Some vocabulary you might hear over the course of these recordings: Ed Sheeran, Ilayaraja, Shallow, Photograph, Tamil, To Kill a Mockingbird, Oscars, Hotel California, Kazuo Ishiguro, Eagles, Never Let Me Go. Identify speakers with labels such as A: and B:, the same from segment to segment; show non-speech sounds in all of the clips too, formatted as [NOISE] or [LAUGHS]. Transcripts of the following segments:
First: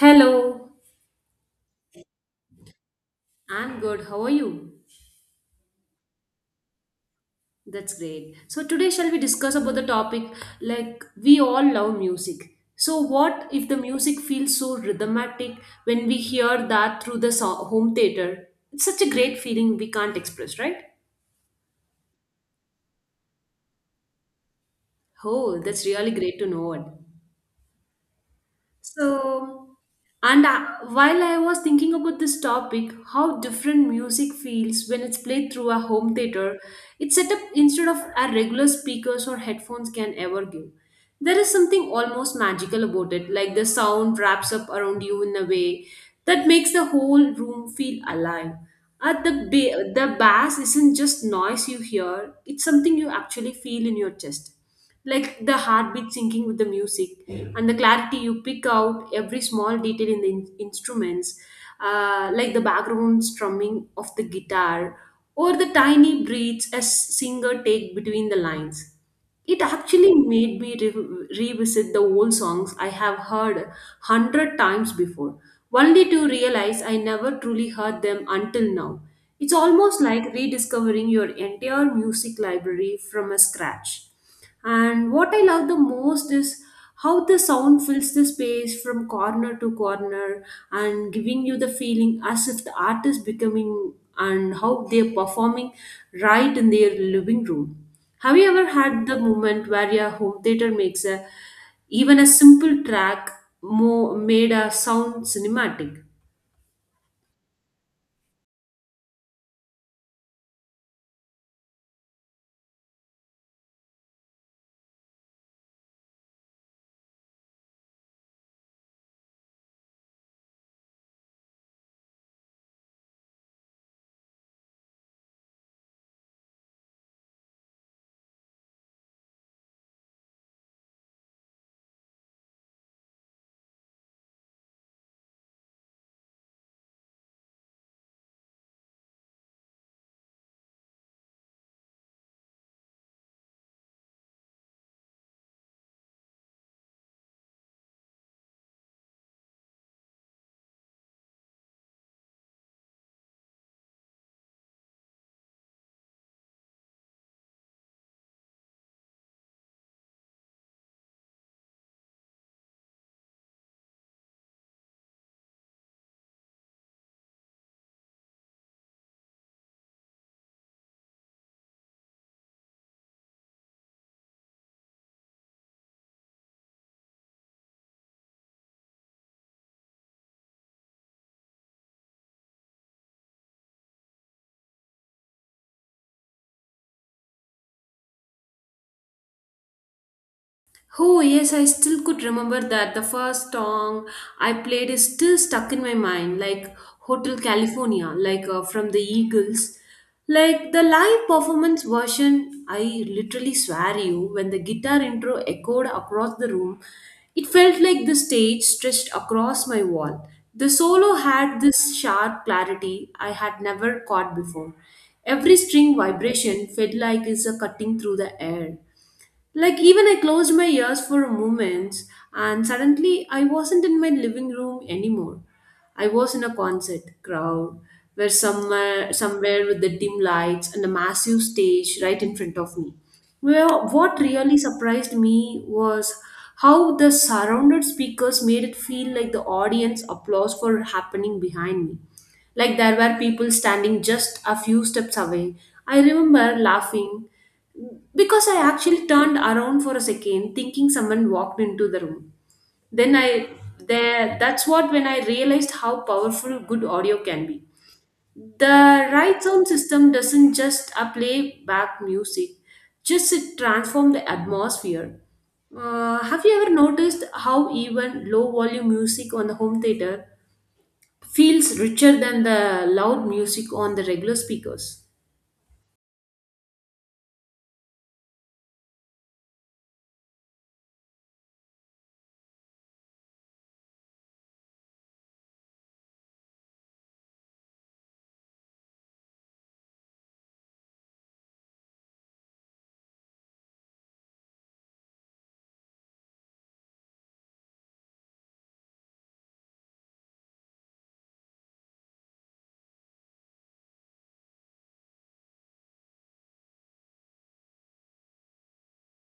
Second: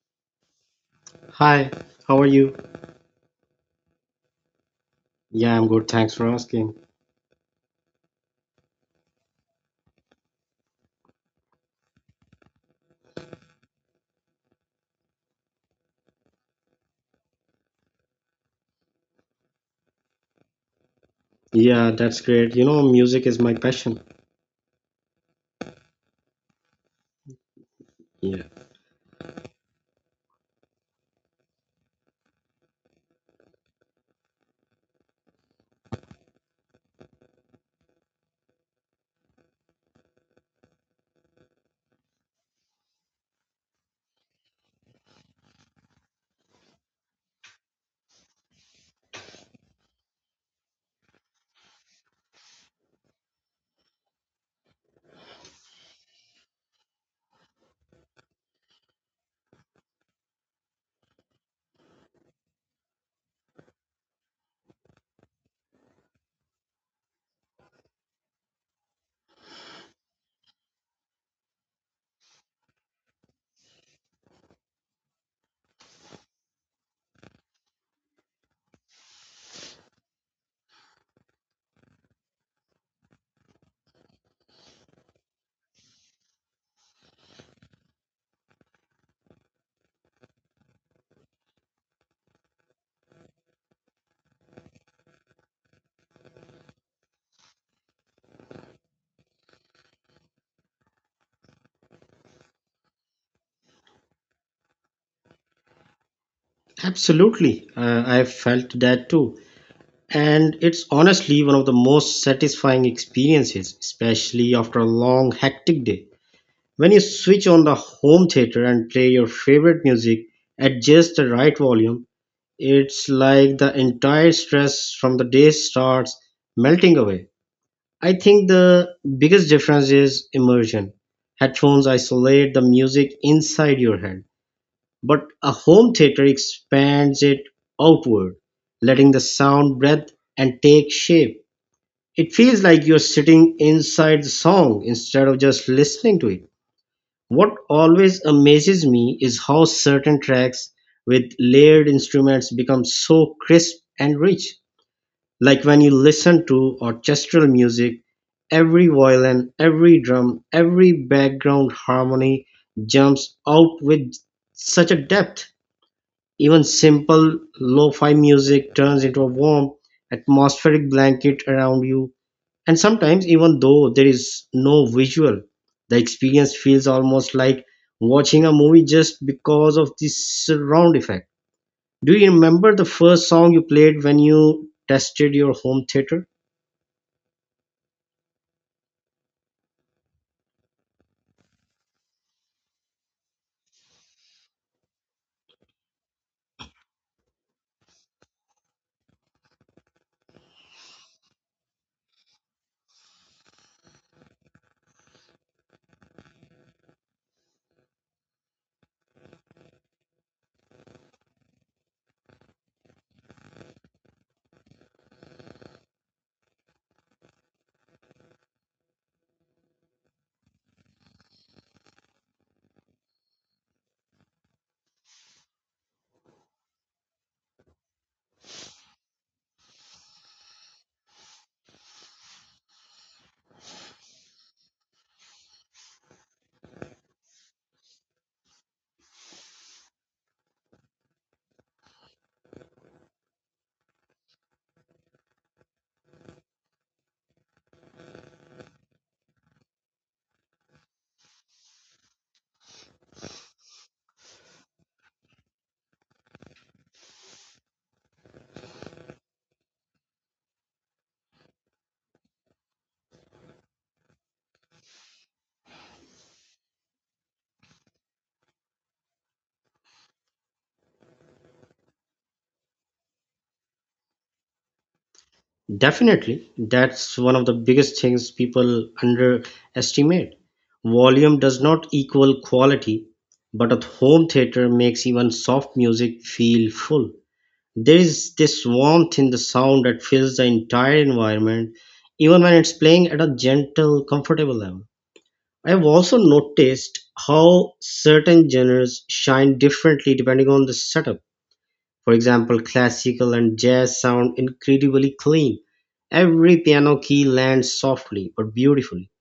A: Hello,
B: Hi, how are you?
A: I'm good. How are you?
B: Yeah, I'm good. Thanks for asking.
A: That's great. So today shall we discuss about the topic like we all love music. So what if the music feels so rhythmatic when we hear that through the home theater? It's such a great feeling we can't express, right?
B: Yeah, that's great. You know, music is my passion.
A: Oh, that's really great to know it.
B: Yeah,
A: So, and I, while I was thinking about this topic, how different music feels when it's played through a home theater, it's set up instead of our regular speakers or headphones can ever give. There is something almost magical about it, like the sound wraps up around you in a way that makes the whole room feel alive. At the the bass isn't just noise you hear; it's something you actually feel in your chest, like the heartbeat syncing with the music and the clarity you pick out every small detail in the instruments, like the background strumming of the guitar or the tiny breaths a singer take between the lines. It actually made me revisit the old songs I have heard 100 times before, only to realize I never truly heard them until now. It's almost like rediscovering your entire music library from a scratch. And what I love the most is how the sound fills the space from corner to corner and giving you the feeling as if the artist becoming and how they're performing right in their living room. Have you ever had the moment where your home theater makes a even a simple track made a sound cinematic?
B: absolutely. I felt that too. And it's honestly one of the most satisfying experiences, especially after a long, hectic day. When you switch on the home theater and play your favorite music at just the right volume, it's like the entire stress from the day starts melting away. I think the biggest difference is immersion. Headphones isolate the music inside your head, but a home theater expands it outward, letting the sound breathe and take shape. It feels like you're sitting inside the song instead of just listening to it. What always amazes me is how certain tracks with layered instruments become so crisp and rich, like when you listen to orchestral music, every violin, every drum, every background harmony jumps out with such a depth. Even simple lo fi music turns into a warm, atmospheric blanket around you. And sometimes, even though there is no visual, the experience feels almost like watching a movie just because of the surround effect. Do you remember the first song you played when you tested your home theater?
A: Oh, yes, I still could remember that. The first song I played is still stuck in my mind, like Hotel California, like from the Eagles. Like the live performance version, I literally swear you, when the guitar intro echoed across the room, it felt like the stage stretched across my wall. The solo had this sharp clarity I had never caught before. Every string vibration felt like it's a cutting through the air. Like, even I closed my ears for a moment, and suddenly I wasn't in my living room anymore. I was in a concert crowd where somewhere with the dim lights and a massive stage right in front of me. Well, what really surprised me was how the surrounded speakers made it feel like the audience applause for happening behind me. Like there were people standing just a few steps away. I remember laughing because I actually turned around for a second thinking someone walked into the room. Then I there that's what when I realized how powerful good audio can be. The right sound system doesn't just play back music, just it transform the atmosphere. Have you ever noticed how even low volume music on the home theater feels richer than the loud music on the regular speakers?
B: Definitely, that's one of the biggest things people underestimate. Volume does not equal quality, but a home theater makes even soft music feel full. There is this warmth in the sound that fills the entire environment, even when it's playing at a gentle, comfortable level. I've also noticed how certain genres shine differently depending on the setup. For example, classical and jazz sound incredibly clean. Every piano key lands softly but beautifully.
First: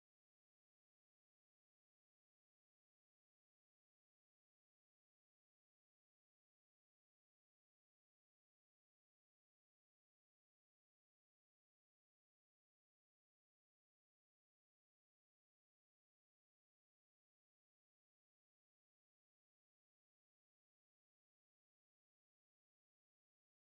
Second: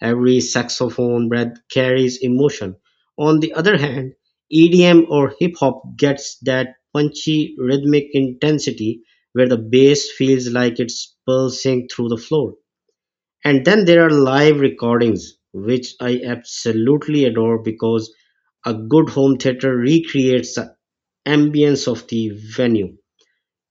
B: Every saxophone breath carries emotion. On the other hand, EDM or hip hop gets that punchy rhythmic intensity where the bass feels like it's pulsing through the floor. And then there are live recordings, which I absolutely adore because a good home theater recreates the ambience of the venue.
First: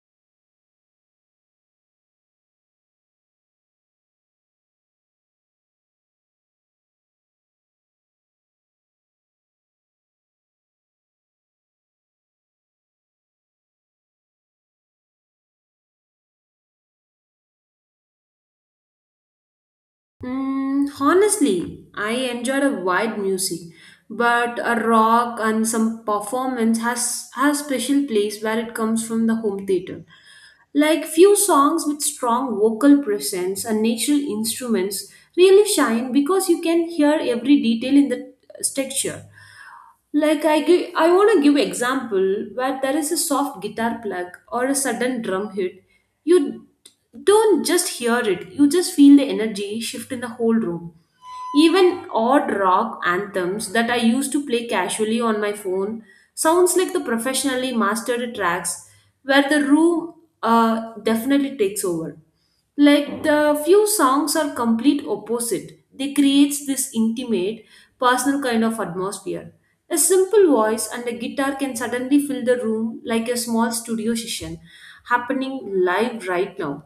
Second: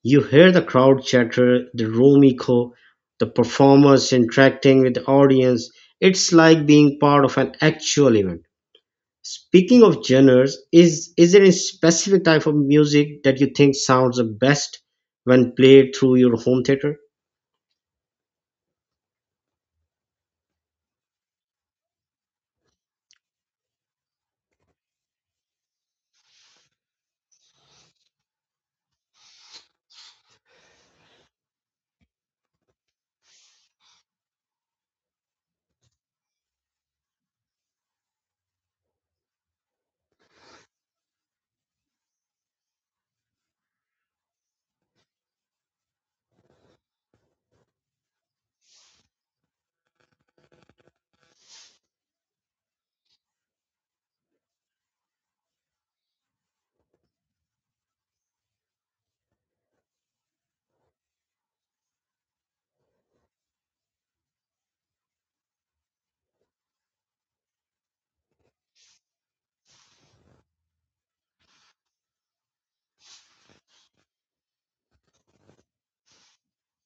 B: You hear the crowd chatter, the room echo, the performers interacting with the audience. It's like being part of an actual event. Speaking of genres, is there a specific type of music that you think sounds the best when played through your home theater?
A: Honestly, I enjoyed a wide music, but a rock and some performance has special place where it comes from the home theater. Like few songs with strong vocal presence and natural instruments really shine because you can hear every detail in the texture. Like I want to give example where there is a soft guitar plug or a sudden drum hit. You don't just hear it; you just feel the energy shift in the whole room. Even odd rock anthems that I used to play casually on my phone sounds like the professionally mastered tracks where the room definitely takes over. Like the few songs are complete opposite. They creates this intimate, personal kind of atmosphere. A simple voice and a guitar can suddenly fill the room like a small studio session happening live right now.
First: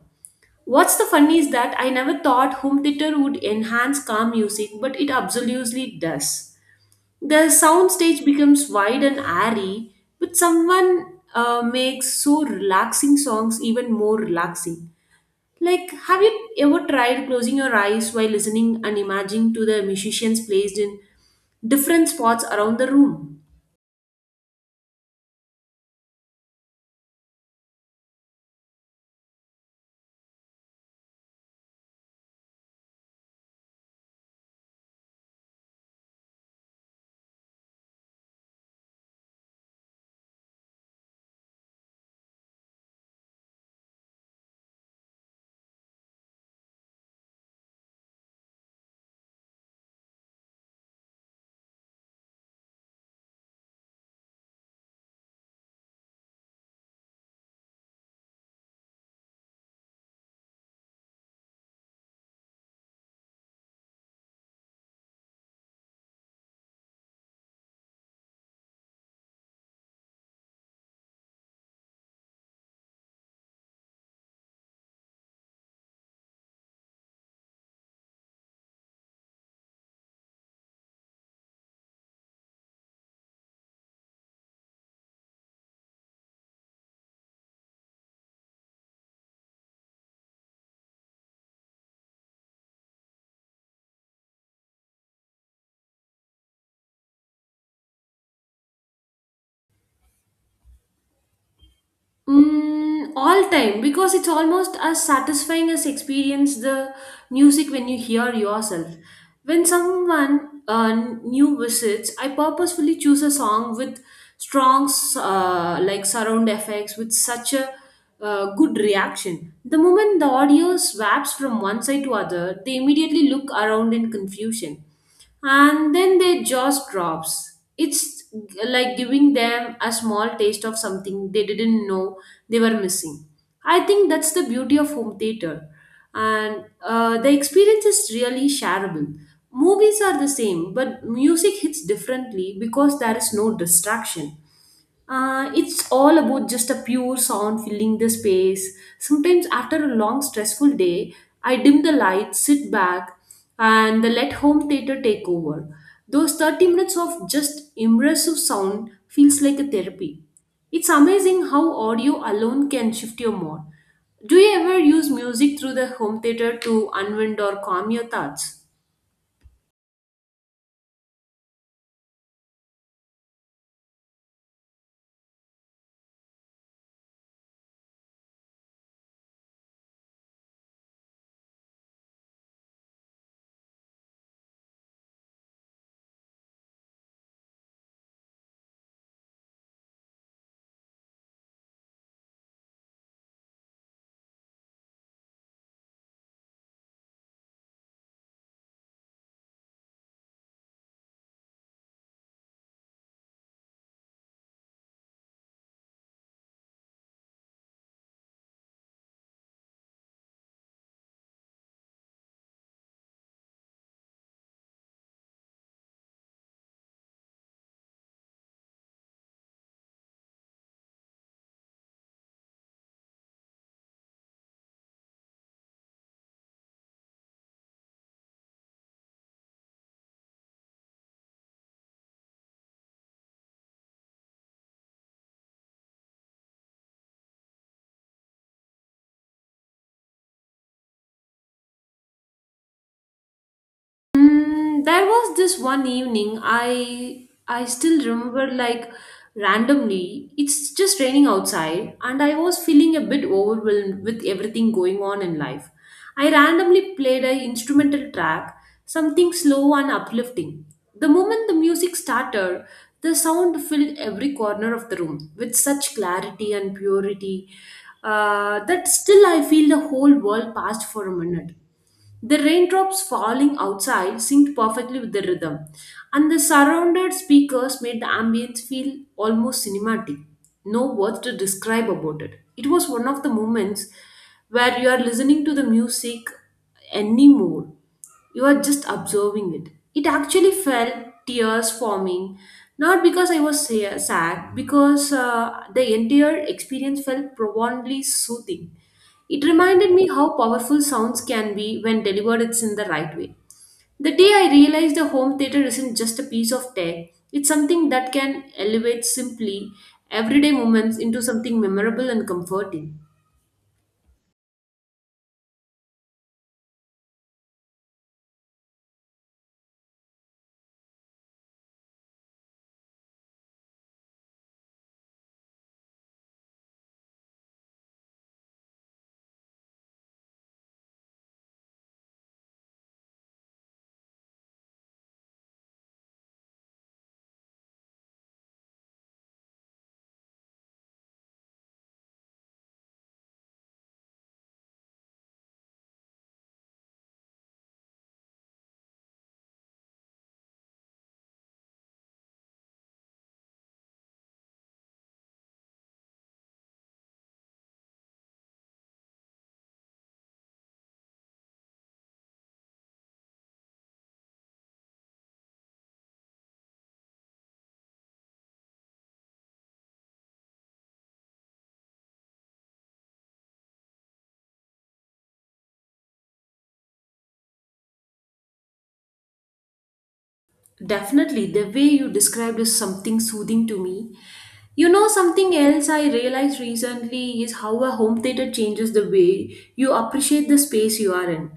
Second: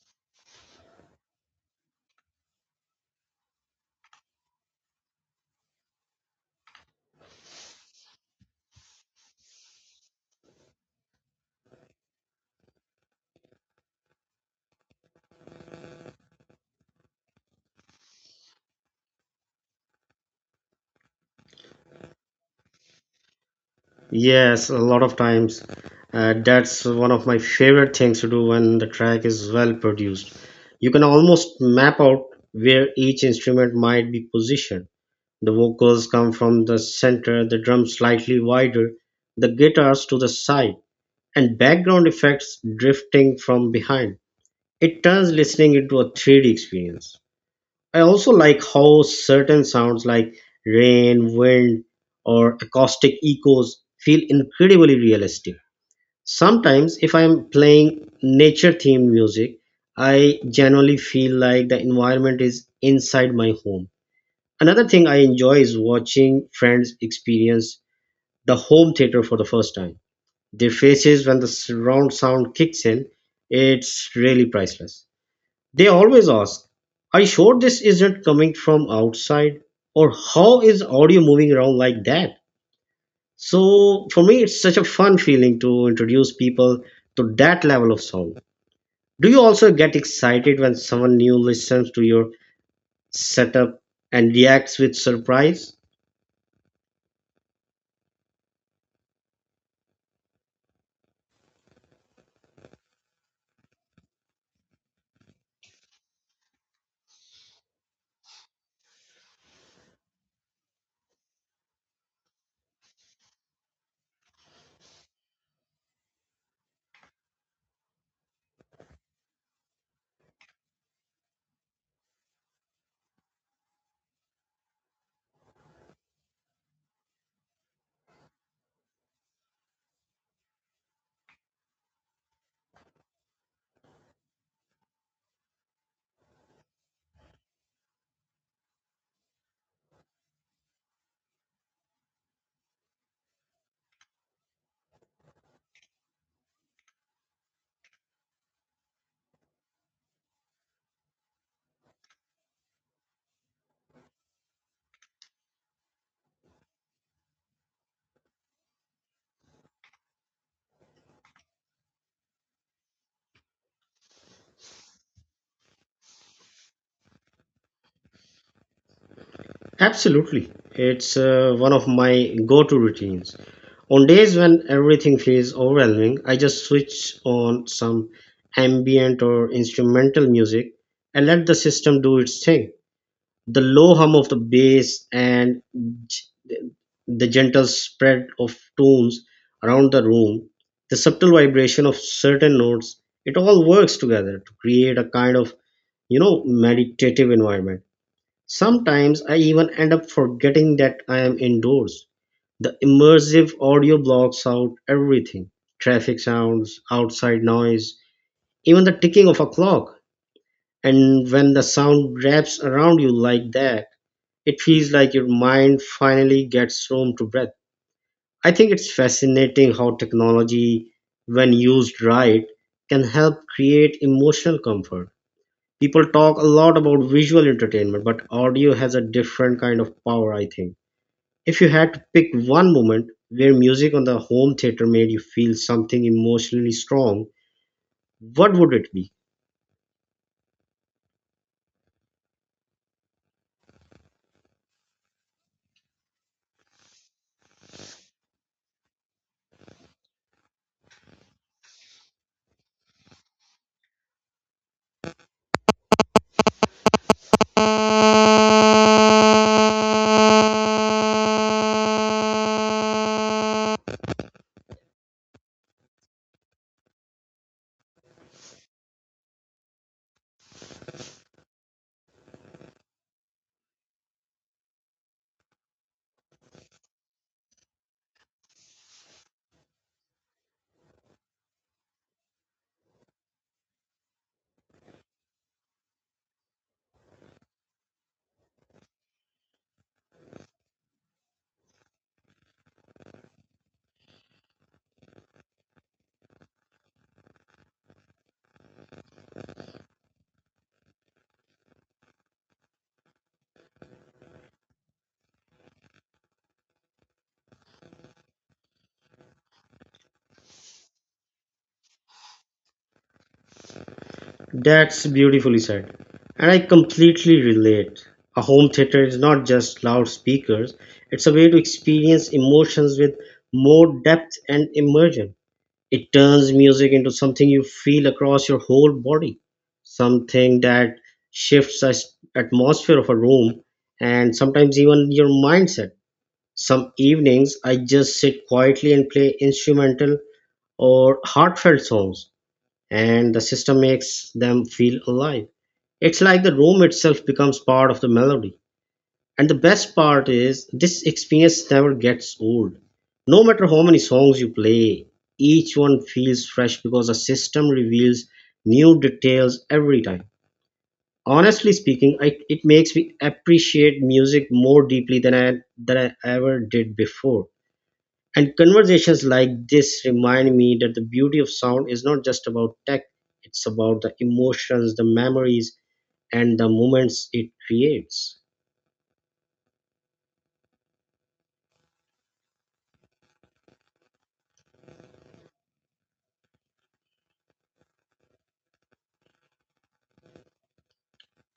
A: What's the funny is that I never thought home theater would enhance calm music, but it absolutely does. The soundstage becomes wide and airy, but someone makes so relaxing songs even more relaxing. Like, have you ever tried closing your eyes while listening and imagining to the musicians placed in different spots around the room?
B: Yes, a lot of times. That's one of my favorite things to do when the track is well produced. You can almost map out where each instrument might be positioned. The vocals come from the center, the drums slightly wider, the guitars to the side, and background effects drifting from behind. It turns listening into a 3D experience. I also like how certain sounds like rain, wind, or acoustic echoes feel incredibly realistic. Sometimes, if I am playing nature themed music, I generally feel like the environment is inside my home. Another thing I enjoy is watching friends experience the home theater for the first time. Their faces when the surround sound kicks in, it's really priceless. They always ask, "Are you sure this isn't coming from outside?" Or, "How is audio moving around like that?" So for me, it's such a fun feeling to introduce people to that level of sound. Do you also get excited when someone new listens to your setup and reacts with surprise?
A: All time because it's almost as satisfying as experience the music when you hear yourself. When someone new visits, I purposefully choose a song with strong like surround effects with such a good reaction. The moment the audio swaps from one side to other, they immediately look around in confusion, and then their jaws drops. It's like giving them a small taste of something they didn't know they were missing. I think that's the beauty of home theater, and the experience is really shareable. Movies are the same, but music hits differently because there is no distraction. It's all about just a pure sound filling the space. Sometimes, after a long, stressful day, I dim the lights, sit back, and let home theater take over. Those 30 minutes of just immersive sound feels like a therapy. It's amazing how audio alone can shift your mood. Do you ever use music through the home theater to unwind or calm your thoughts?
B: Absolutely. It's one of my go to routines. On days when everything feels overwhelming, I just switch on some ambient or instrumental music and let the system do its thing. The low hum of the bass and g- the gentle spread of tones around the room, the subtle vibration of certain notes, it all works together to create a kind of, you know, meditative environment. Sometimes I even end up forgetting that I am indoors. The immersive audio blocks out everything: traffic sounds, outside noise, even the ticking of a clock. And when the sound wraps around you like that, it feels like your mind finally gets room to breathe. I think it's fascinating how technology, when used right, can help create emotional comfort. People talk a lot about visual entertainment, but audio has a different kind of power, I think. If you had to pick one moment where music on the home theater made you feel something emotionally strong, what would it be?
A: There was this one evening I still remember, like, randomly it's just raining outside and I was feeling a bit overwhelmed with everything going on in life. I randomly played an instrumental track, something slow and uplifting. The moment the music started, the sound filled every corner of the room with such clarity and purity, that still I feel the whole world passed for a minute. The raindrops falling outside synced perfectly with the rhythm, and the surrounded speakers made the ambience feel almost cinematic. No words to describe about it. It was one of the moments where you are listening to the music anymore. You are just observing it. It actually felt tears forming, not because I was sad, because the entire experience felt profoundly soothing. It reminded me how powerful sounds can be when delivered it's in the right way. The day I realized the home theater isn't just a piece of tech, it's something that can elevate simply everyday moments into something memorable and comforting.
B: That's beautifully said. And I completely relate. A home theater is not just loudspeakers, it's a way to experience emotions with more depth and immersion. It turns music into something you feel across your whole body, something that shifts the atmosphere of a room and sometimes even your mindset. Some evenings I just sit quietly and play instrumental or heartfelt songs, and the system makes them feel alive. It's like the room itself becomes part of the melody. And the best part is, this experience never gets old. No matter how many songs you play, each one feels fresh because the system reveals new details every time. Honestly speaking, it makes me appreciate music more deeply than than I ever did before. And conversations like this remind me that the beauty of sound is not just about tech, it's about the emotions, the memories, and the moments it creates.
A: Definitely, the way you described is something soothing to me. You know, something else I realized recently is how a home theater changes the way you appreciate the space you are in.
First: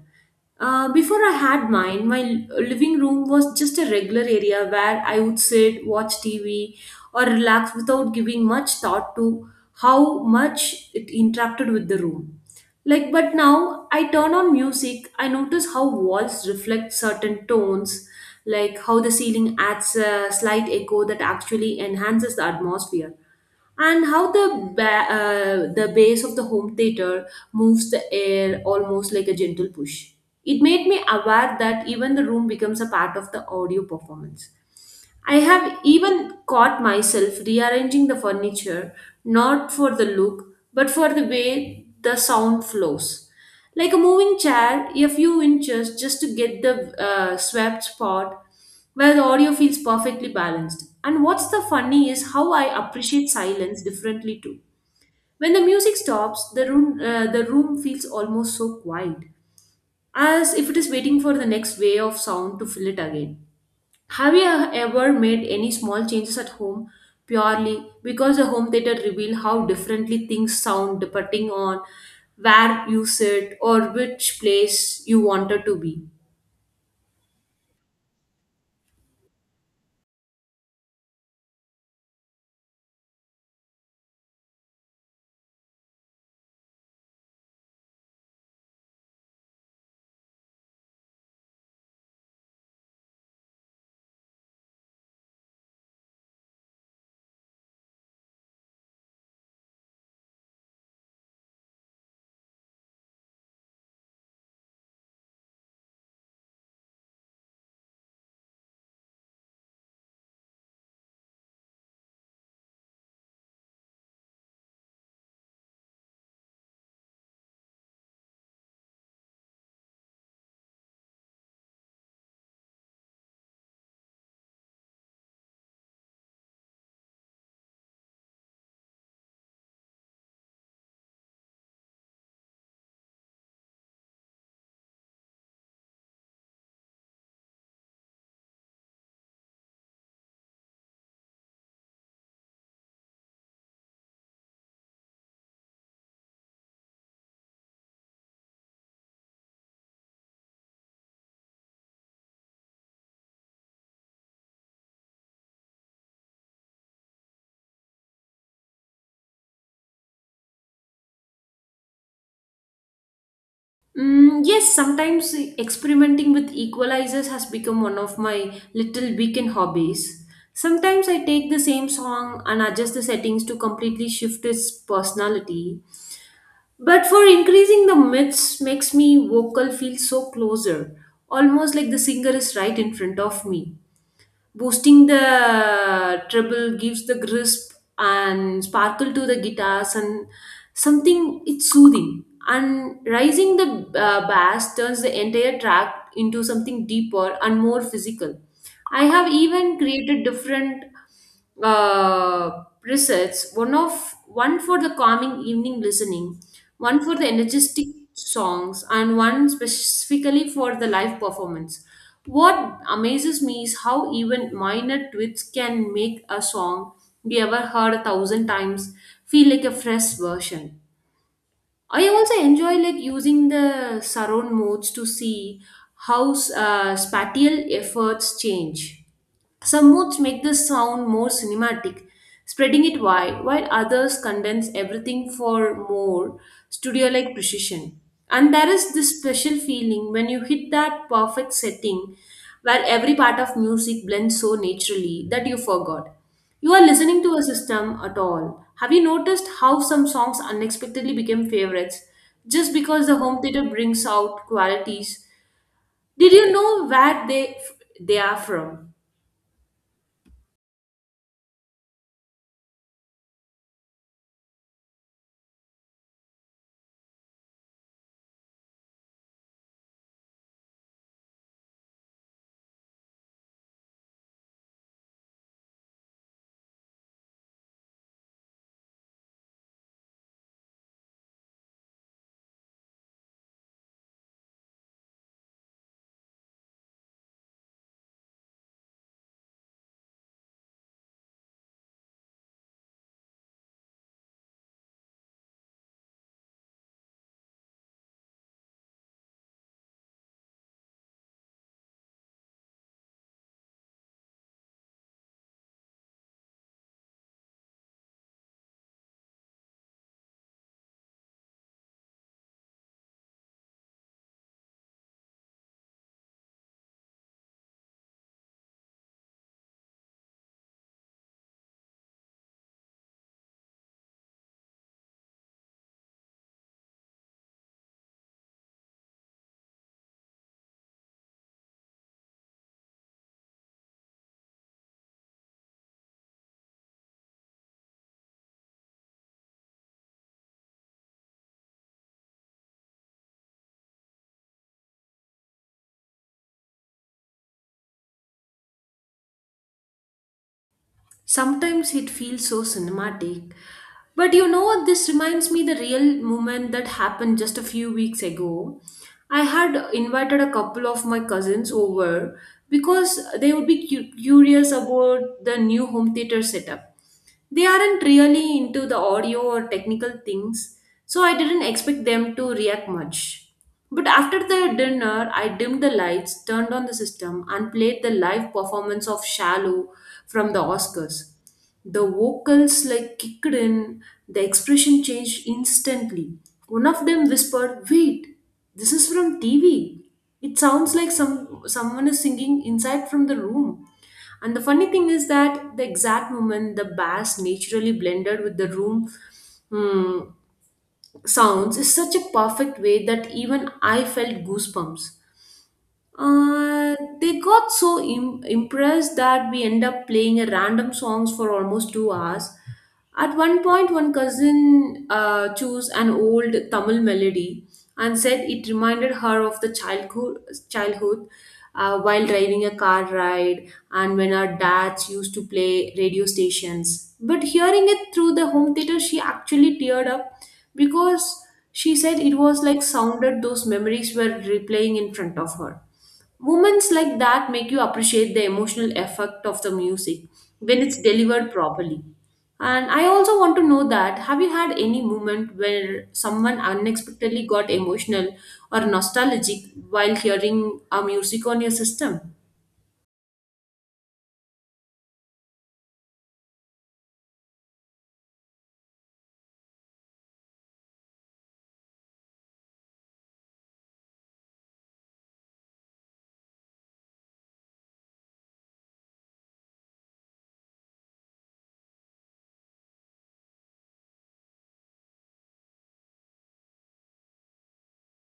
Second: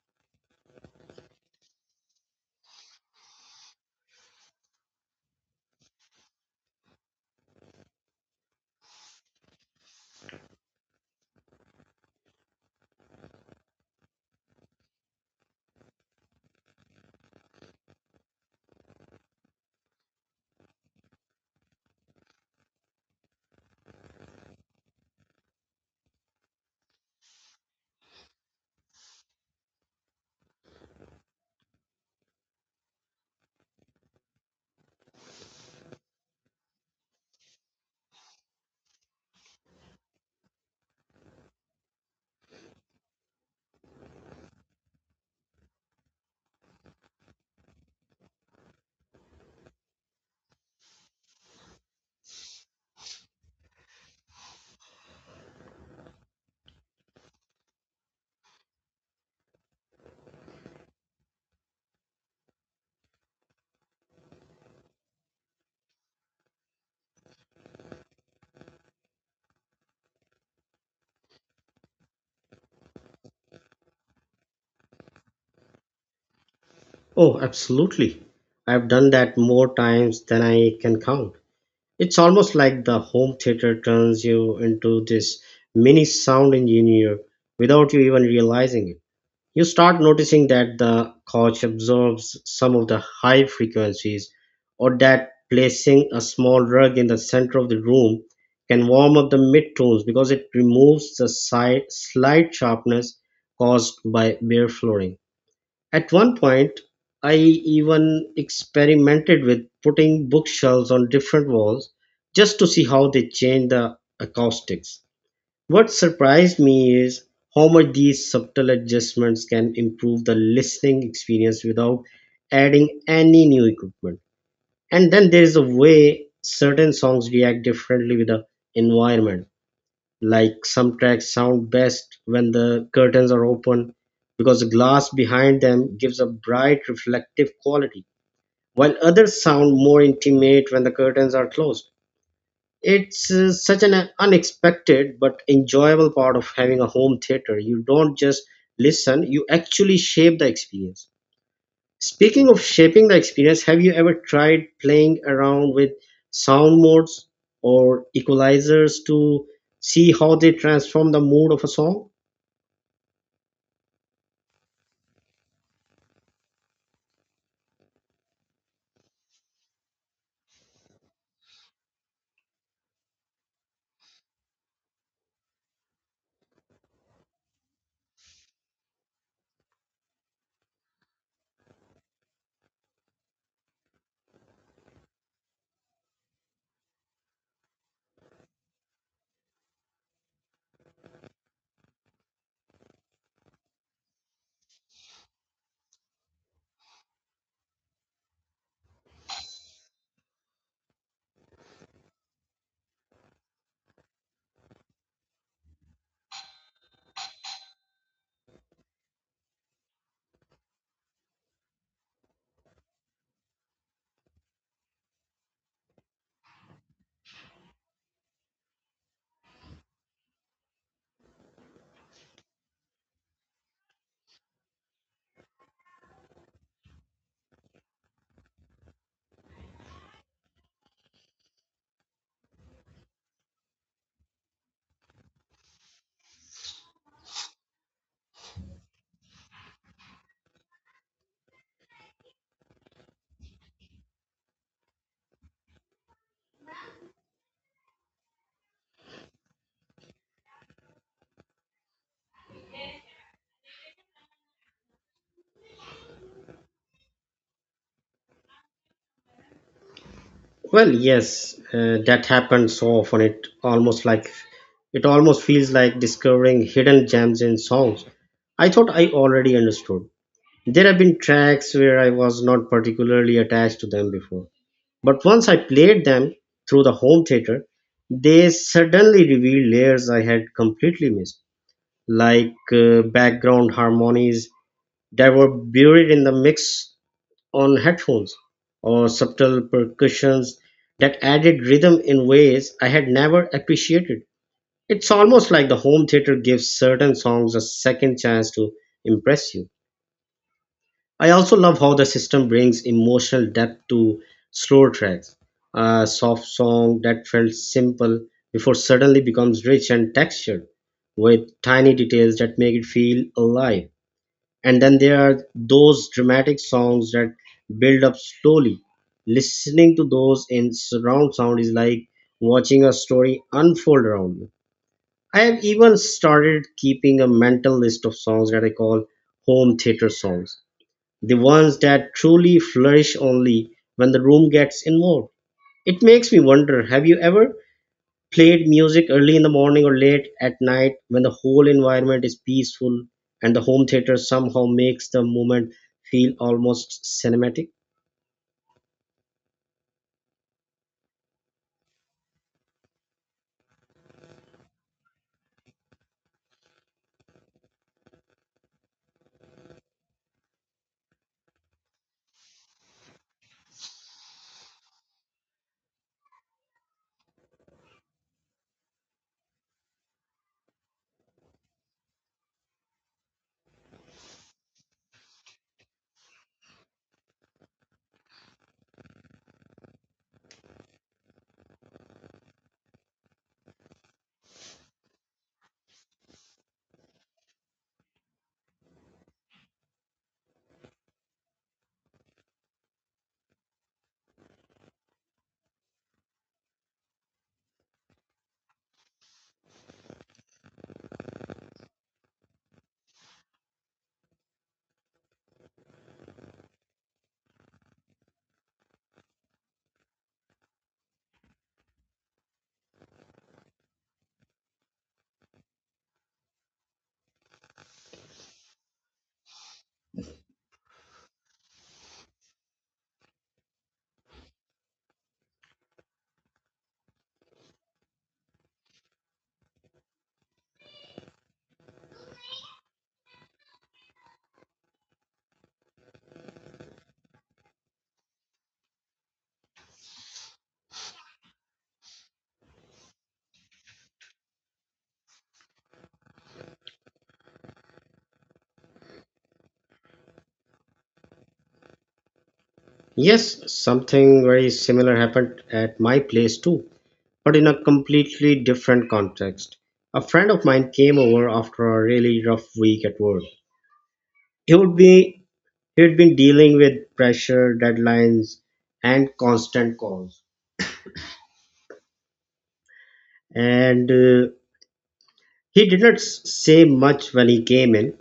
A: Before I had mine, my living room was just a regular area where I would sit, watch TV, or relax without giving much thought to how much it interacted with the room. Like, but now I turn on music, I notice how walls reflect certain tones, like how the ceiling adds a slight echo that actually enhances the atmosphere, and how the the bass of the home theater moves the air almost like a gentle push. It made me aware that even the room becomes a part of the audio performance. I have even caught myself rearranging the furniture, not for the look, but for the way the sound flows. Like a moving chair, a few inches just to get the swept spot where the audio feels perfectly balanced. And what's the funny is how I appreciate silence differently too. When the music stops, the room feels almost so quiet, as if it is waiting for the next wave of sound to fill it again. Have you ever made any small changes at home purely because the home theater reveal how differently things sound depending on where you sit or which place you wanted to be?
B: Oh, absolutely. I've done that more times than I can count. It's almost like the home theater turns you into this mini sound engineer without you even realizing it. You start noticing that the couch absorbs some of the high frequencies, or that placing a small rug in the center of the room can warm up the midtones because it removes the slight sharpness caused by bare flooring. At one point, I even experimented with putting bookshelves on different walls just to see how they change the acoustics. What surprised me is how much these subtle adjustments can improve the listening experience without adding any new equipment. And then there is a way certain songs react differently with the environment. Like, some tracks sound best when the curtains are open because the glass behind them gives a bright reflective quality, while others sound more intimate when the curtains are closed. It's such an unexpected but enjoyable part of having a home theater. You don't just listen, you actually shape the experience. Speaking of shaping the experience, have you ever tried playing around with sound modes or equalizers to see how they transform the mood of a song?
A: Mm, yes, sometimes experimenting with equalizers has become one of my little weekend hobbies. Sometimes I take the same song and adjust the settings to completely shift its personality. But for increasing the myths makes me vocal feel so closer, almost like the singer is right in front of me. Boosting the treble gives the crisp and sparkle to the guitars and something it's soothing. And rising the bass turns the entire track into something deeper and more physical. I have even created different presets, one for the calming evening listening, one for the energetic songs, and one specifically for the live performance. What amazes me is how even minor tweaks can make a song we ever heard a 1,000 times feel like a fresh version. I also enjoy, like, using the surround modes to see how spatial efforts change. Some modes make the sound more cinematic, spreading it wide, while others condense everything for more studio like precision. And there is this special feeling when you hit that perfect setting where every part of music blends so naturally that you forgot. You are listening to a system at all. Have you noticed how some songs unexpectedly became favorites just because the home theater brings out qualities? Did you know where they are from?
B: Well, yes, that happens so often. It almost feels like discovering hidden gems in songs I thought I already understood. There have been tracks where I was not particularly attached to them before, but once I played them through the home theater, they suddenly revealed layers I had completely missed, like background harmonies that were buried in the mix on headphones, or subtle percussions that added rhythm in ways I had never appreciated. It's almost like the home theater gives certain songs a second chance to impress you. I also love how the system brings emotional depth to slow tracks. A soft song that felt simple before suddenly becomes rich and textured with tiny details that make it feel alive. And then there are those dramatic songs that build up slowly. Listening to those in surround sound is like watching a story unfold around you. I have even started keeping a mental list of songs that I call home theater songs, the ones that truly flourish only when the room gets involved. It makes me wonder, have you ever played music early in the morning or late at night when the whole environment is peaceful and the home theater somehow makes the moment feel almost cinematic?
A: Sometimes it feels so cinematic. But you know what? This reminds me the real moment that happened just a few weeks ago. I had invited a couple of my cousins over because they would be curious about the new home theater setup. They aren't really into the audio or technical things, so I didn't expect them to react much. But after the dinner, I dimmed the lights, turned on the system, and played the live performance of Shallow from the Oscars. The vocals like kicked in, the expression changed instantly. One of them whispered, "Wait, this is from TV. It sounds like someone is singing inside from the room." And the funny thing is that the exact moment the bass naturally blended with the room mm, sounds is such a perfect way that even I felt goosebumps. Uh, they got so impressed that we end up playing a random songs for almost two hours. At one point, one cousin chose an old Tamil melody and said it reminded her of the childhood, childhood while driving a car ride and when our dads used to play radio stations. But hearing it through the home theater, she actually teared up because she said it was like sounded those memories were replaying in front of her. Moments like that make you appreciate the emotional effect of the music when it's delivered properly. And I also want to know that have you had any moment where someone unexpectedly got emotional or nostalgic while hearing a music on your system?
B: Yes, something very similar happened at my place too, but in a completely different context. A friend of mine came over after a really rough week at work. He would be He'd been dealing with pressure, deadlines, and constant calls. And he did not say much when he came in.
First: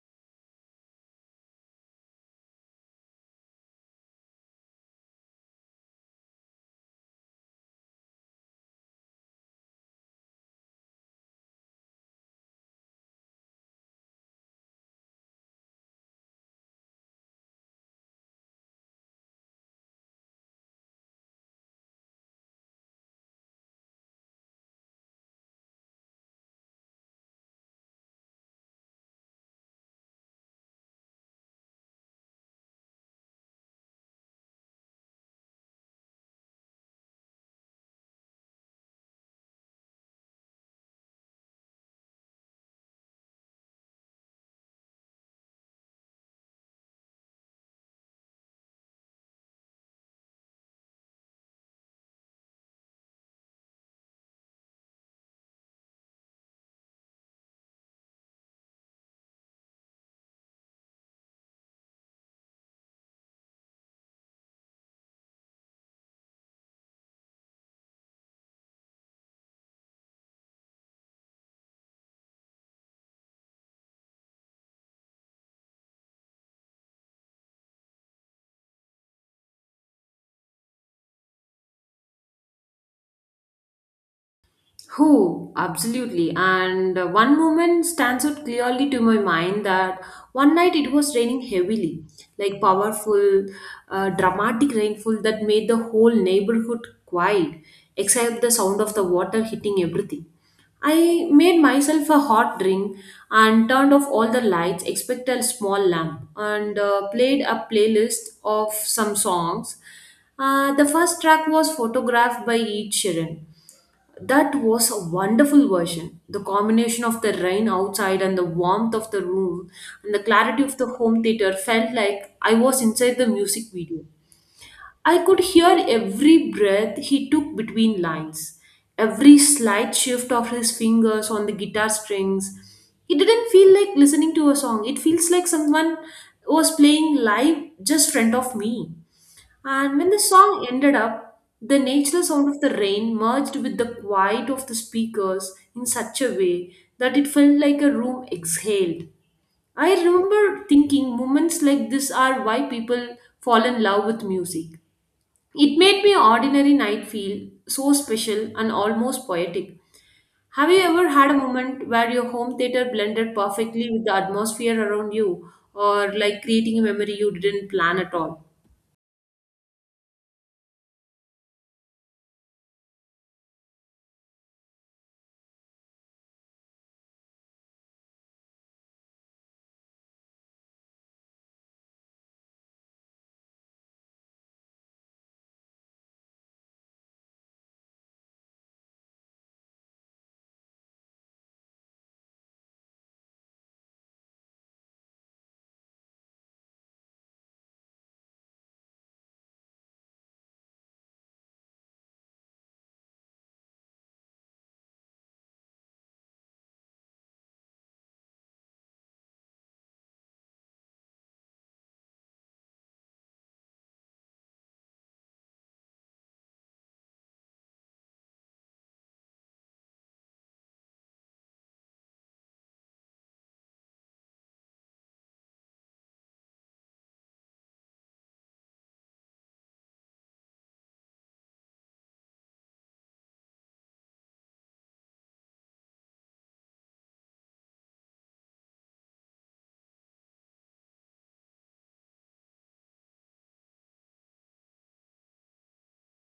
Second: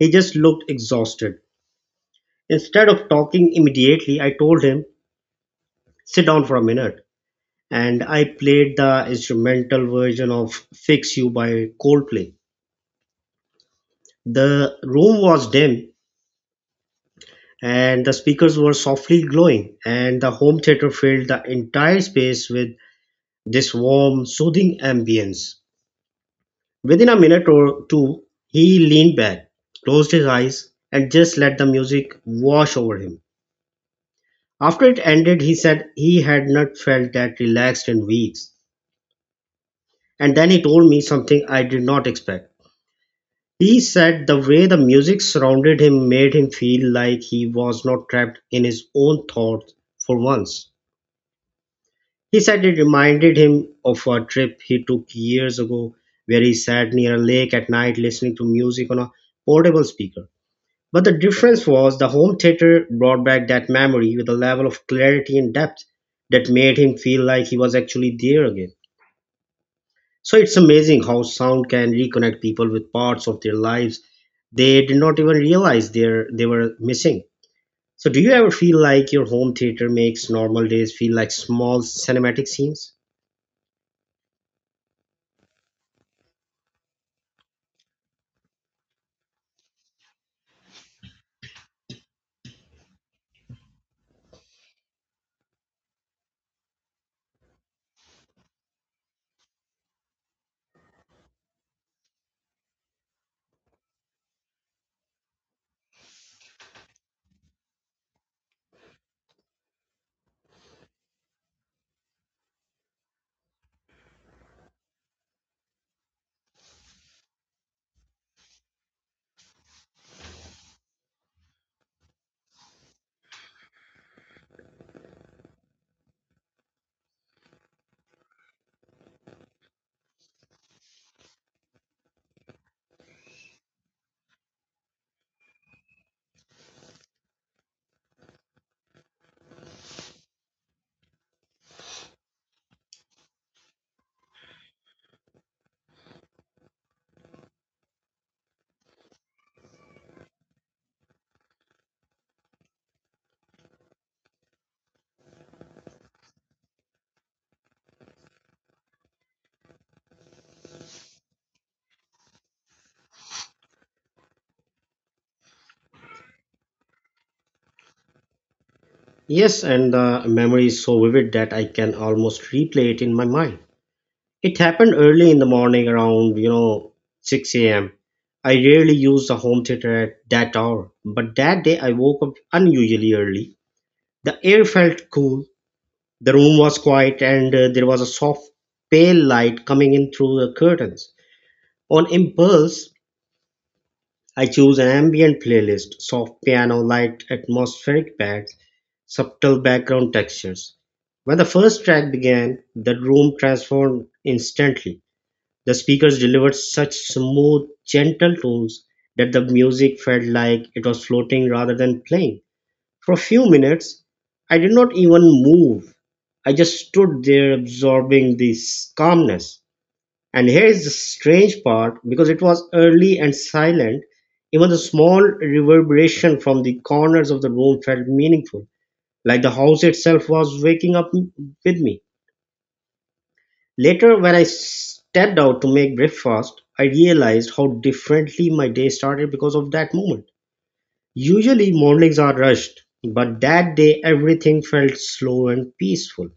B: He just looked exhausted. Instead of talking immediately, I told him, sit down for a minute. And I played the instrumental version of Fix You by Coldplay. The room was dim and the speakers were softly glowing, and the home theater filled the entire space with this warm, soothing ambience. Within a minute or two he leaned back, closed his eyes, and just let the music wash over him. After it ended, he said he had not felt that relaxed in weeks. And then he told me something I did not expect. He said the way the music surrounded him made him feel like he was not trapped in his own thoughts for once. He said it reminded him of a trip he took years ago where he sat near a lake at night listening to music on a portable speaker. But the difference was the home theater brought back that memory with a level of clarity and depth that made him feel like he was actually there again. So it's amazing how sound can reconnect people with parts of their lives they did not even realize they were missing. So do you ever feel like your home theater makes normal days feel like small cinematic scenes?
A: Who? Absolutely. And one moment stands out clearly to my mind that one night it was raining heavily, like powerful, dramatic rainfall that made the whole neighborhood quiet, except the sound of the water hitting everything. I made myself a hot drink and turned off all the lights except a small lamp and played a playlist of some songs. The first track was photographed by Ed Sheeran, that was a wonderful version. The combination of the rain outside and the warmth of the room and the clarity of the home theater felt like I was inside the music video. I could hear every breath he took between lines, every slight shift of his fingers on the guitar strings. It didn't feel like listening to a song, it feels like someone was playing live just front of me. And when the song ended up, the natural sound of the rain merged with the quiet of the speakers in such a way that it felt like a room exhaled. I remember thinking moments like this are why people fall in love with music. It made my ordinary night feel so special and almost poetic. Have you ever had a moment where your home theater blended perfectly with the atmosphere around you or like creating a memory you didn't plan at all?
B: Yes, and the memory is so vivid that I can almost replay it in my mind. It happened early in the morning around, 6 a.m. I rarely use the home theater at that hour, but that day I woke up unusually early. The air felt cool, the room was quiet, and there was a soft, pale light coming in through the curtains. On impulse, I chose an ambient playlist soft piano, light, atmospheric pads, subtle background textures. When the first track began, the room transformed instantly. The speakers delivered such smooth, gentle tones that the music felt like it was floating rather than playing. For a few minutes, I did not even move. I just stood there absorbing this calmness. And here is the strange part because it was early and silent, even the small reverberation from the corners of the room felt meaningful, like the house itself was waking up with me. Later when I stepped out to make breakfast, I realized how differently my day started because of that moment. Usually mornings are rushed, but that day everything felt slow and peaceful.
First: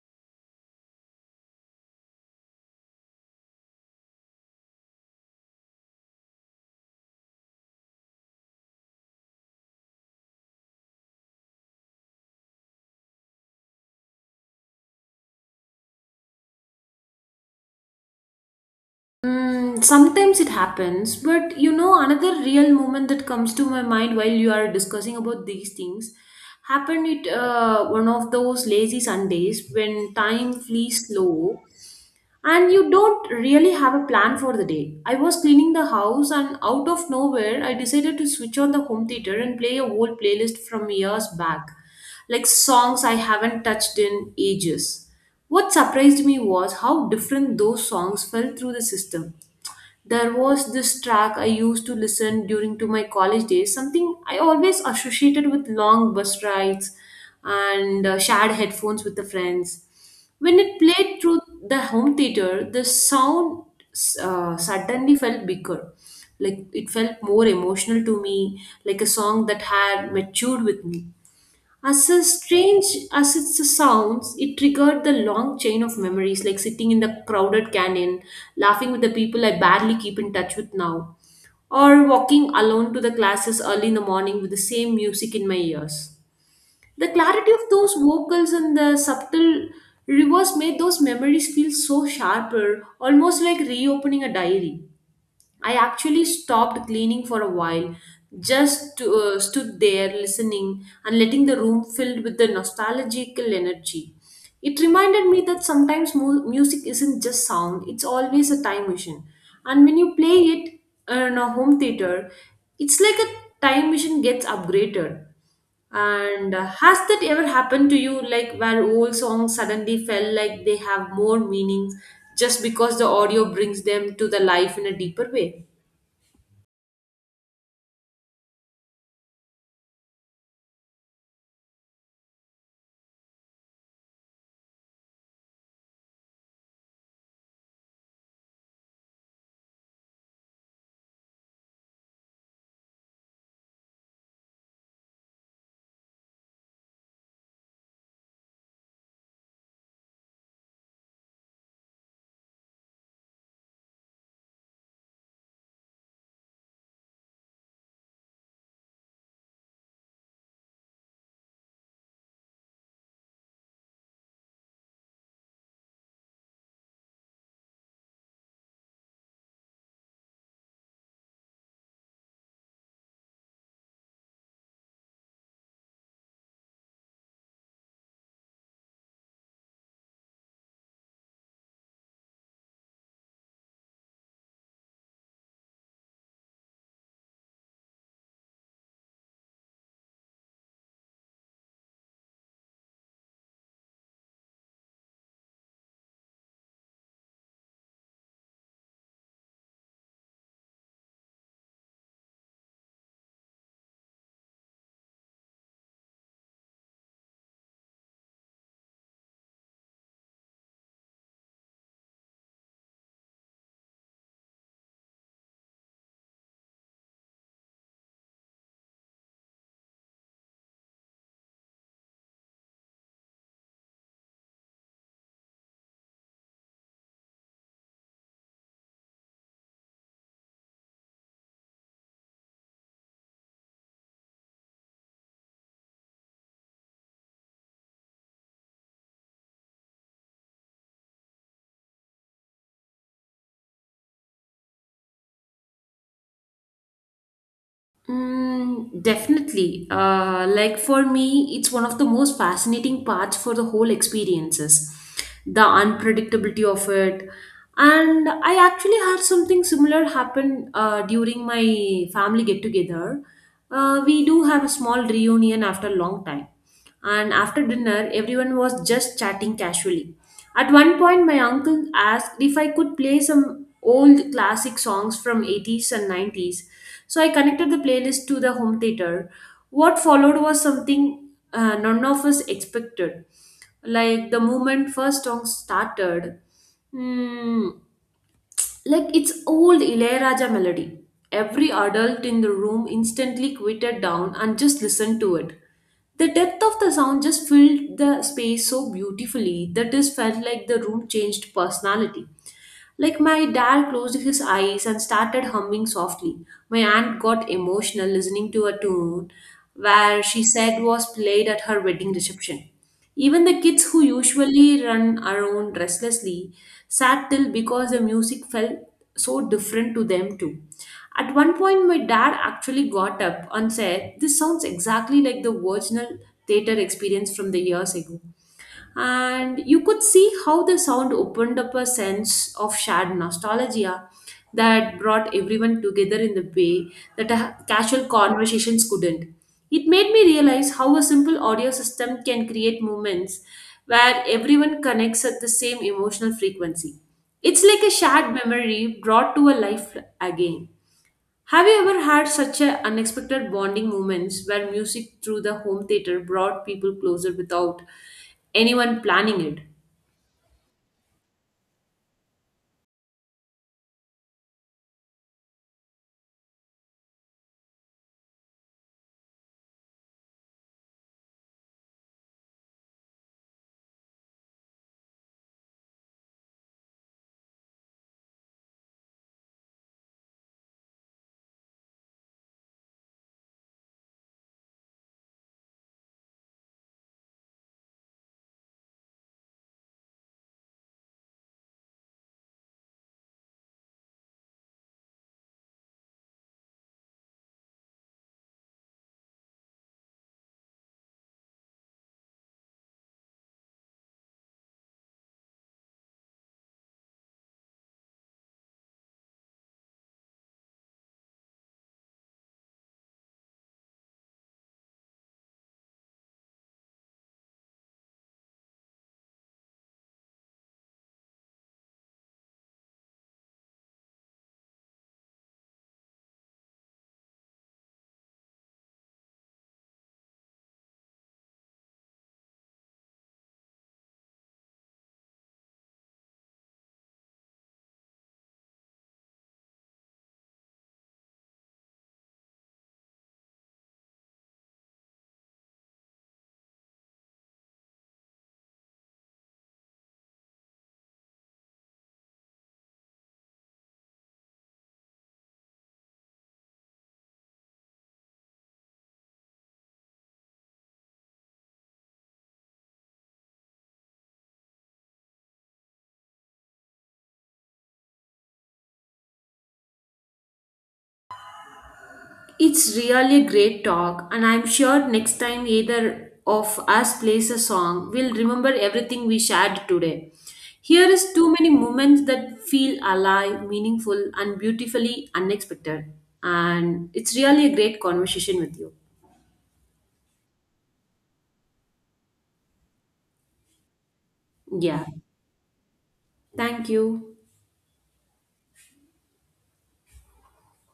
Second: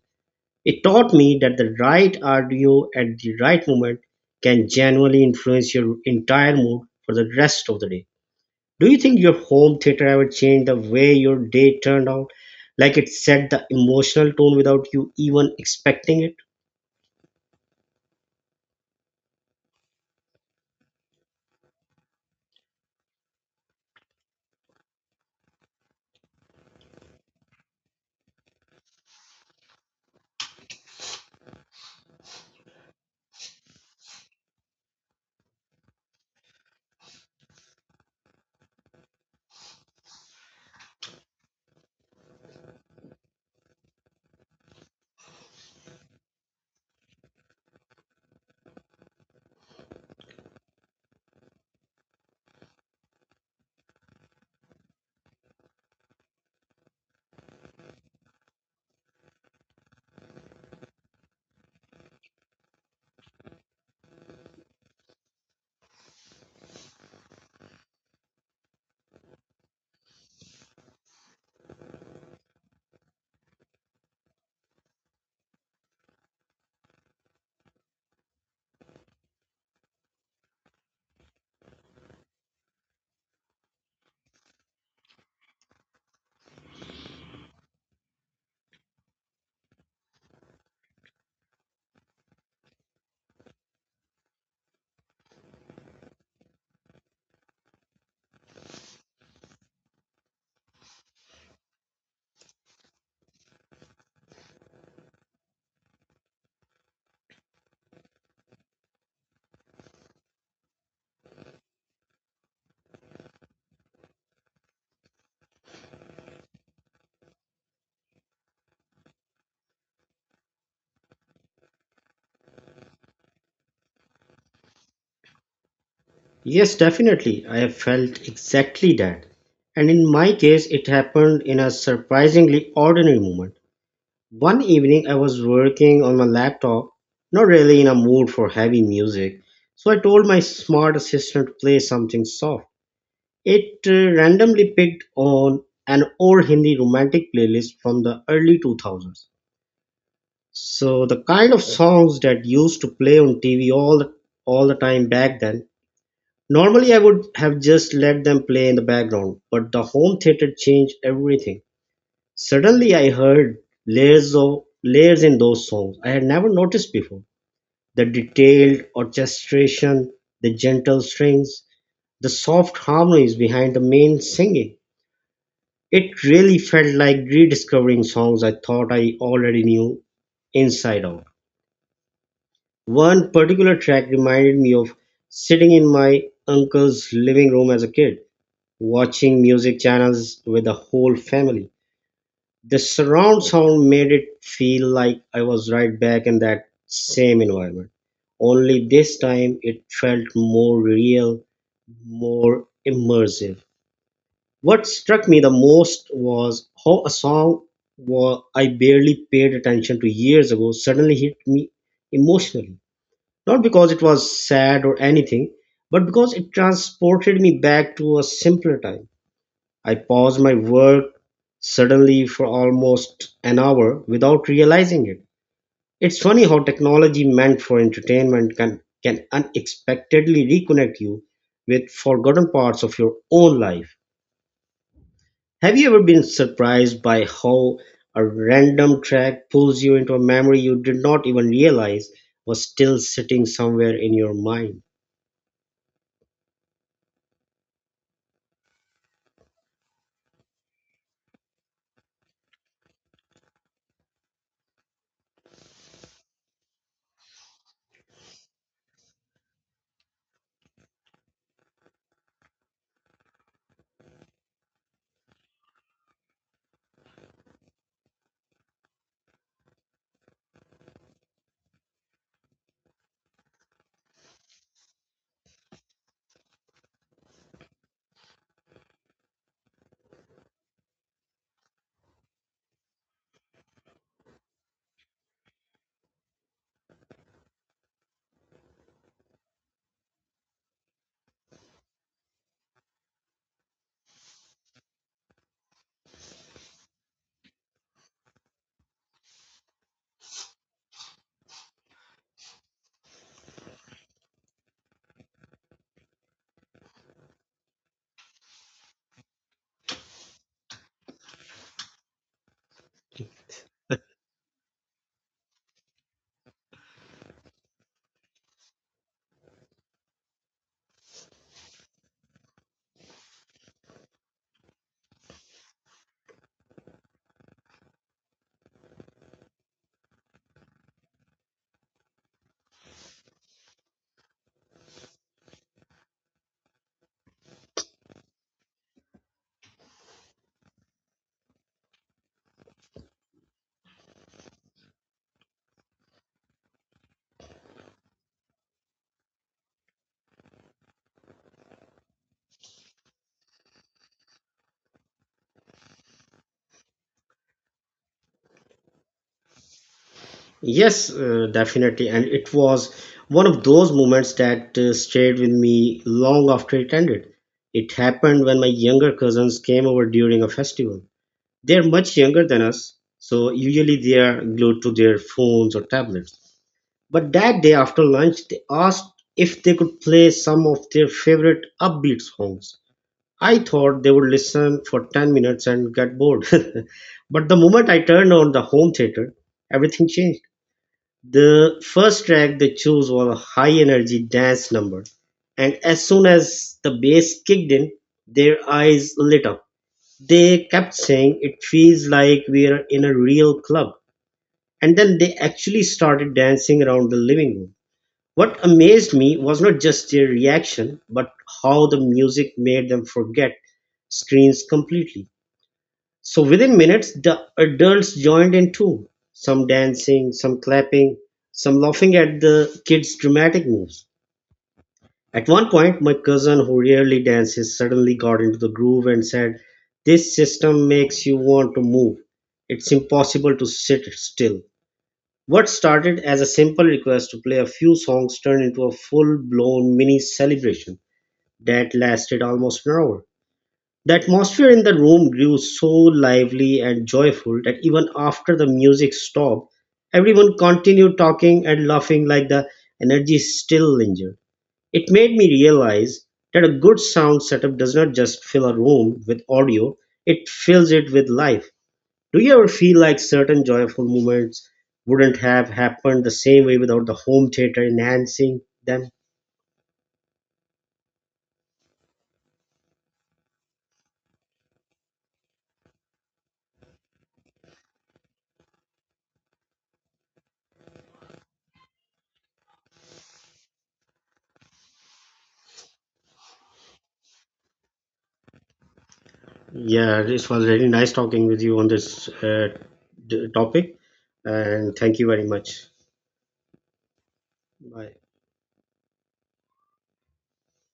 B: It taught me that the right audio at the right moment can genuinely influence your entire mood for the rest of the day. Do you think your home theater ever changed the way your day turned out? Like it set the emotional tone without you even expecting it?
A: Mm, sometimes it happens, but you know, another real moment that comes to my mind while you are discussing about these things happened it one of those lazy Sundays when time flees slow and you don't really have a plan for the day. I was cleaning the house and out of nowhere I decided to switch on the home theater and play a old playlist from years back, like songs I haven't touched in ages. What surprised me was how different those songs felt through the system. There was this track I used to listen during to my college days, something I always associated with long bus rides and shared headphones with the friends. When it played through the home theater, the sound suddenly felt bigger. Like it felt more emotional to me, like a song that had matured with me. As a strange as it sounds, it triggered the long chain of memories, like sitting in the crowded canyon, laughing with the people I barely keep in touch with now, or walking alone to the classes early in the morning with the same music in my ears. The clarity of those vocals and the subtle reverse made those memories feel so sharper, almost like reopening a diary. I actually stopped cleaning for a while, just to, stood there listening and letting the room filled with the nostalgical energy. It reminded me that sometimes music isn't just sound, it's always a time machine. And when you play it in a home theater, it's like a time machine gets upgraded. And has that ever happened to you, like where old songs suddenly felt like they have more meanings just because the audio brings them to the life in a deeper way?
B: Yes, definitely. I have felt exactly that. And in my case, it happened in a surprisingly ordinary moment. One evening, I was working on my laptop, not really in a mood for heavy music, so I told my smart assistant to play something soft. It randomly picked on an old Hindi romantic playlist from the early 2000s. So the kind of songs that used to play on TV all the time back then. Normally, I would have just let them play in the background, but the home theater changed everything. Suddenly, I heard layers of layers in those songs I had never noticed before. The detailed orchestration, the gentle strings, the soft harmonies behind the main singing. It really felt like rediscovering songs I thought I already knew inside out. One particular track reminded me of sitting in my uncle's living room as a kid watching music channels with the whole family. The surround sound made it feel like I was right back in that same environment. Only this time it felt more real, more immersive. What struck me the most was how a song I barely paid attention to years ago suddenly hit me emotionally. Not because it was sad or anything, but because it transported me back to a simpler time. I paused my work suddenly for almost an hour without realizing it. It's funny how technology meant for entertainment can unexpectedly reconnect you with forgotten parts of your own life. Have you ever been surprised by how a random track pulls you into a memory you did not even realize was still sitting somewhere in your mind?
A: Mm, definitely. Like for me, it's one of the most fascinating parts for the whole experiences, the unpredictability of it. And I actually had something similar happen during my family get together. We do have a small reunion after a long time. And after dinner, everyone was just chatting casually. At one point, my uncle asked if I could play some old classic songs from 80's and 90's. So I connected the playlist to the home theater. What followed was something none of us expected. Like the moment first song started, hmm, like it's old Ilayaraja melody. Every adult in the room instantly quieted down and just listened to it. The depth of the sound just filled the space so beautifully that it felt like the room changed personality. Like my dad closed his eyes and started humming softly. My aunt got emotional listening to a tune where she said was played at her wedding reception. Even the kids who usually run around restlessly sat still because the music felt so different to them too. At one point, my dad actually got up and said, "This sounds exactly like the original theater experience from the years ago," and you could see how the sound opened up a sense of shared nostalgia that brought everyone together in the way that a casual conversations couldn't. It made me realize how a simple audio system can create moments where everyone connects at the same emotional frequency. It's like a shared memory brought to a life again. Have you ever had such a unexpected bonding moments where music through the home theater brought people closer without anyone planning it?
B: Yes, definitely. And it was one of those moments that stayed with me long after it ended. It happened when my younger cousins came over during a festival. They're much younger than us, so usually they are glued to their phones or tablets. But that day after lunch, they asked if they could play some of their favorite upbeat songs. I thought they would listen for 10 minutes and get bored. [LAUGHS] But the moment I turned on the home theater, everything changed. The first track they chose was a high-energy dance number, and as soon as the bass kicked in, their eyes lit up. They kept saying, "It feels like we're in a real club." And then they actually started dancing around the living room. What amazed me was not just their reaction, but how the music made them forget screens completely. So within minutes, the adults joined in too, some dancing, some clapping, some laughing at the kids' dramatic moves. At one point, my cousin, who rarely dances, suddenly got into the groove and said, "This system makes you want to move. It's impossible to sit still." What started as a simple request to play a few songs turned into a full blown mini celebration that lasted almost an hour. The atmosphere in the room grew so lively and joyful that even after the music stopped, everyone continued talking and laughing like the energy still lingered. It made me realize that a good sound setup does not just fill a room with audio, it fills it with life. Do you ever feel like certain joyful moments wouldn't have happened the same way without the home theater enhancing them?
A: It's really a great talk, and I'm sure next time either of us plays a song, we'll remember everything we shared today. Here is too many moments that feel alive, meaningful, and beautifully unexpected. And it's really a great conversation with you.
B: Yeah, it was really nice talking with you on this topic, and
A: Yeah.
B: thank you very much.
A: Thank you.
B: Bye.